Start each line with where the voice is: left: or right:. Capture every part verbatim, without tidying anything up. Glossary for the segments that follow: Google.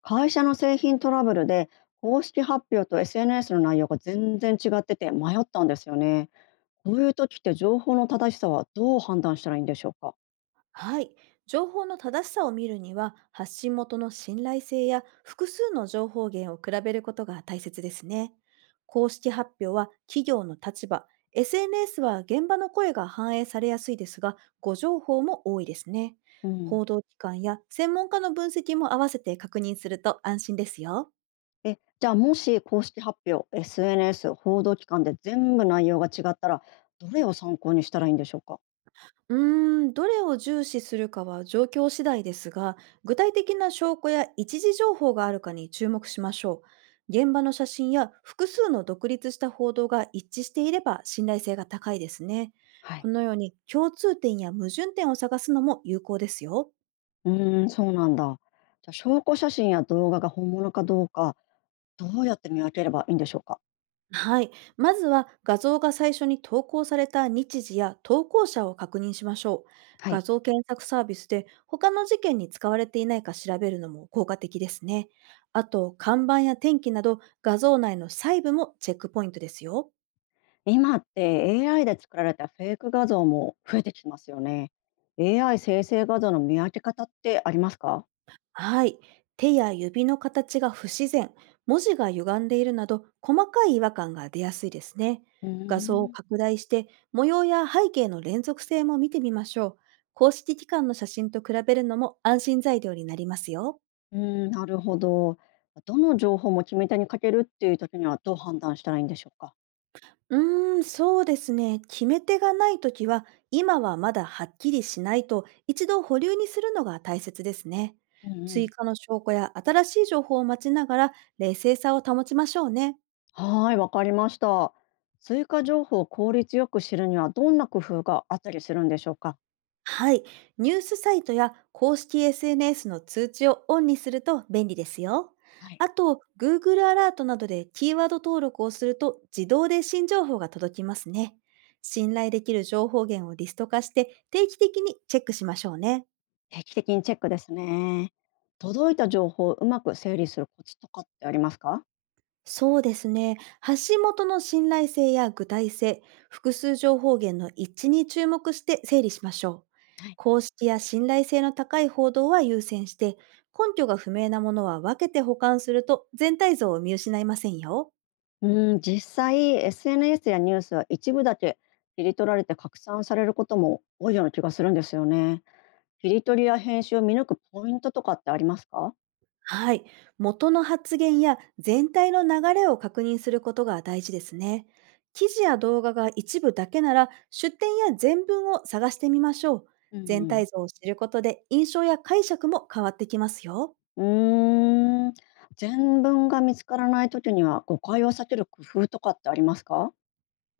left: 会社の製品トラブルで公式発表と エスエヌエス の内容が全然違ってて迷ったんですよね。こういう時って情報の正しさはどう判断したらいいんでしょうか。
right: はい。情報の正しさを見るには、発信元の信頼性や複数の情報源を比べることが大切ですね。公式発表は企業の立場、エスエヌエス は現場の声が反映されやすいですが、誤情報も多いですね。
left: うん。
right: 報道機関や専門家の分析も合わせて確認すると安心ですよ。
left: えじゃあもし公式発表 エスエヌエス 報道機関で全部内容が違ったらどれを参考にしたらいいんでしょうか。
right: うーん、どれを重視するかは状況次第ですが、具体的な証拠や一時情報があるかに注目しましょう。現場の写真や複数の独立した報道が一致していれば信頼性が高いですね。
left: はい。
right: このように共通点や矛盾点を探すのも有効ですよ。
left: うーん、そうなんだ。じゃあ証拠写真や動画が本物かどうかどうやって見分ければいいんでしょうか。
right: はい。まずは画像が最初に投稿された日時や投稿者を確認しましょう。
left: は
right: 画
left: い。
right: 像検索サービスで他の事件に使われていないか調べるのも効果的ですね。あと、看板や天気など画像内の細部もチェックポイントですよ。
left: 今って エーアイ で作られたフェイク画像も増えてきてますよね。エーアイ 生成画像の見分け方ってありますか。
right: はい。手や指の形が不自然、文字が歪んでいるなど、細かい違和感が出やすいですね。
left: うー
right: 画像を
left: ん、
right: 拡大して、模様や背景の連続性も見てみましょう。公式機関の写真と比べるのも安心材料になりますよ。
left: うーん、なるほど。どの情報も決め手にかけるっていう時にはどう判断したらいいんでしょうか。
right: うーん、そうですね。決め手がないときは、今はまだはっきりしないと、一度保留にするのが大切ですね。
left: うんう
right: 追
left: ん。
right: 加の証拠や新しい情報を待ちながら、冷静さを保ちましょうね。
left: はーい、わかりました。追加情報を効率よく知るにはどんな工夫があったりするんでしょうか。
right: はい。ニュースサイトや公式 エスエヌエス の通知をオンにすると便利ですよ。
left: はい。
right: あと、Google アラートなどでキーワード登録をすると自動で新情報が届きますね。信頼できる情報源をリスト化して定期的にチェックしましょうね。
left: 定期的にチェックですね。届いた情報をうまく整理するコツとかってありますか。
right: そうですね。発信元の信頼性や具体性、複数情報源の一致に注目して整理しましょう。
left: はい。
right: 公式や信頼性の高い報道は優先して、根拠が不明なものは分けて保管すると全体像を見失いませんよ。
left: うん、実際 エスエヌエス やニュースは一部だけ切り取られて拡散されることも多いような気がするんですよね。切り取りや編集を見抜くポイントとかってありますか。
right: はい。元の発言や全体の流れを確認することが大事ですね。記事や動画が一部だけなら、出典や全文を探してみましょう。
left: うんう
right: 全
left: ん。
right: 体像を知ることで印象や解釈も変わってきますよ。
left: うーん。全文が見つからない時には誤解を避ける工夫とかってありますか。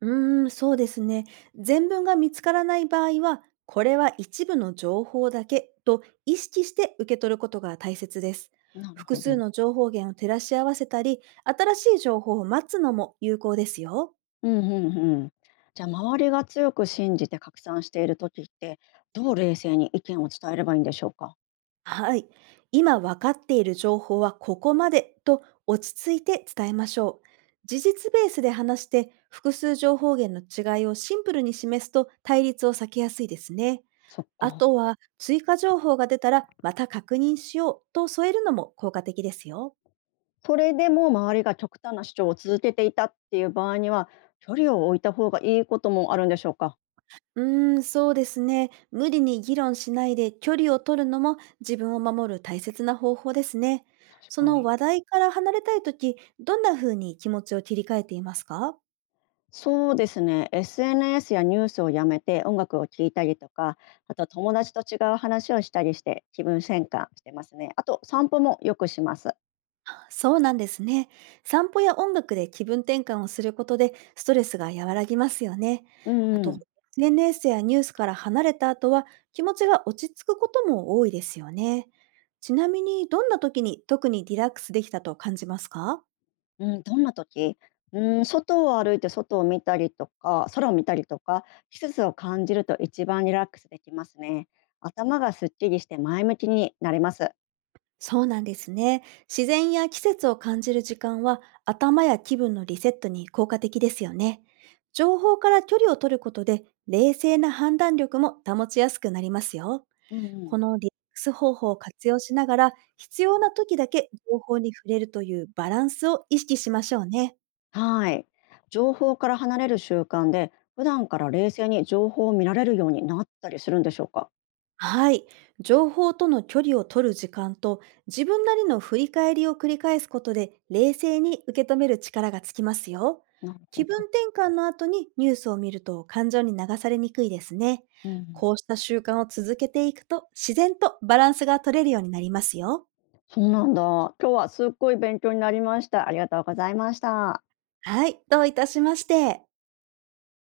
right: うーん、そうですね。全文が見つからない場合は、これは一部の情報だけと意識して受け取ることが大切です。
left: なる
right: 複
left: ほ
right: 数
left: ど。
right: の情報源を照らし合わせたり、新しい情報を待つのも有効ですよ。
left: うんうんうん。じゃあ周りが強く信じて拡散している時ってどう冷静に意見を伝えればいいんでしょうか。
right: はい。今分かっている情報はここまでと落ち着いて伝えましょう。事実ベースで話して複数情報源の違いをシンプルに示すと対立を避けやすいですね。
left: そっ
right: あ
left: か。
right: とは追加情報が出たらまた確認しようと添えるのも効果的ですよ。
left: それでも周りが極端な主張を続けていたっていう場合には、距離を置いた方がいいこともあるんでしょうか？
right: うーん、そうですね。無理に議論しないで距離を取るのも自分を守る大切な方法ですね。
left: 確
right: そ
left: か
right: の
left: に。
right: 話題から離れたいとき、どんな風に気持ちを切り替えていますか？
left: そうですね、エスエヌエス やニュースをやめて音楽を聴いたりとか、あと友達と違う話をしたりして気分転換してますね。あと散歩もよくします。
right: そうなんですね。散歩や音楽で気分転換をすることでストレスが和らぎますよね。
left: う
right: あ
left: んう
right: と、
left: ん。
right: 年齢 s やニュースから離れた後は気持ちが落ち着くことも多いですよね。ちなみに、どんな時に特にリラックスできたと感じますか？
left: うん、どんな時？うん、外を歩いて外を見たりとか、空を見たりとか、季節を感じると一番リラックスできますね。頭がすっきりして前向きになります。
right: そうなんですね。自然や季節を感じる時間は頭や気分のリセットに効果的ですよね。情報から距離を取ることで冷静な判断力も保ちやすくなりますよ。
left: うんう
right: こ
left: ん。
right: のリラックス方法を活用しながら、必要な時だけ情報に触れるというバランスを意識しましょうね。
left: はい。情報から離れる習慣で、普段から冷静に情報を見られるようになったりするんでしょうか。
right: はい。情報との距離を取る時間と、自分なりの振り返りを繰り返すことで、冷静に受け止める力がつきますよ。
left: なるほ
right: 気
left: ど。
right: 分転換の後にニュースを見ると感情に流されにくいですね。
left: うん。
right: こうした習慣を続けていくと、自然とバランスが取れるようになりますよ。
left: そうなんだ。今日はすっごい勉強になりました。ありがとうございました。
right: はい。どういたしまして。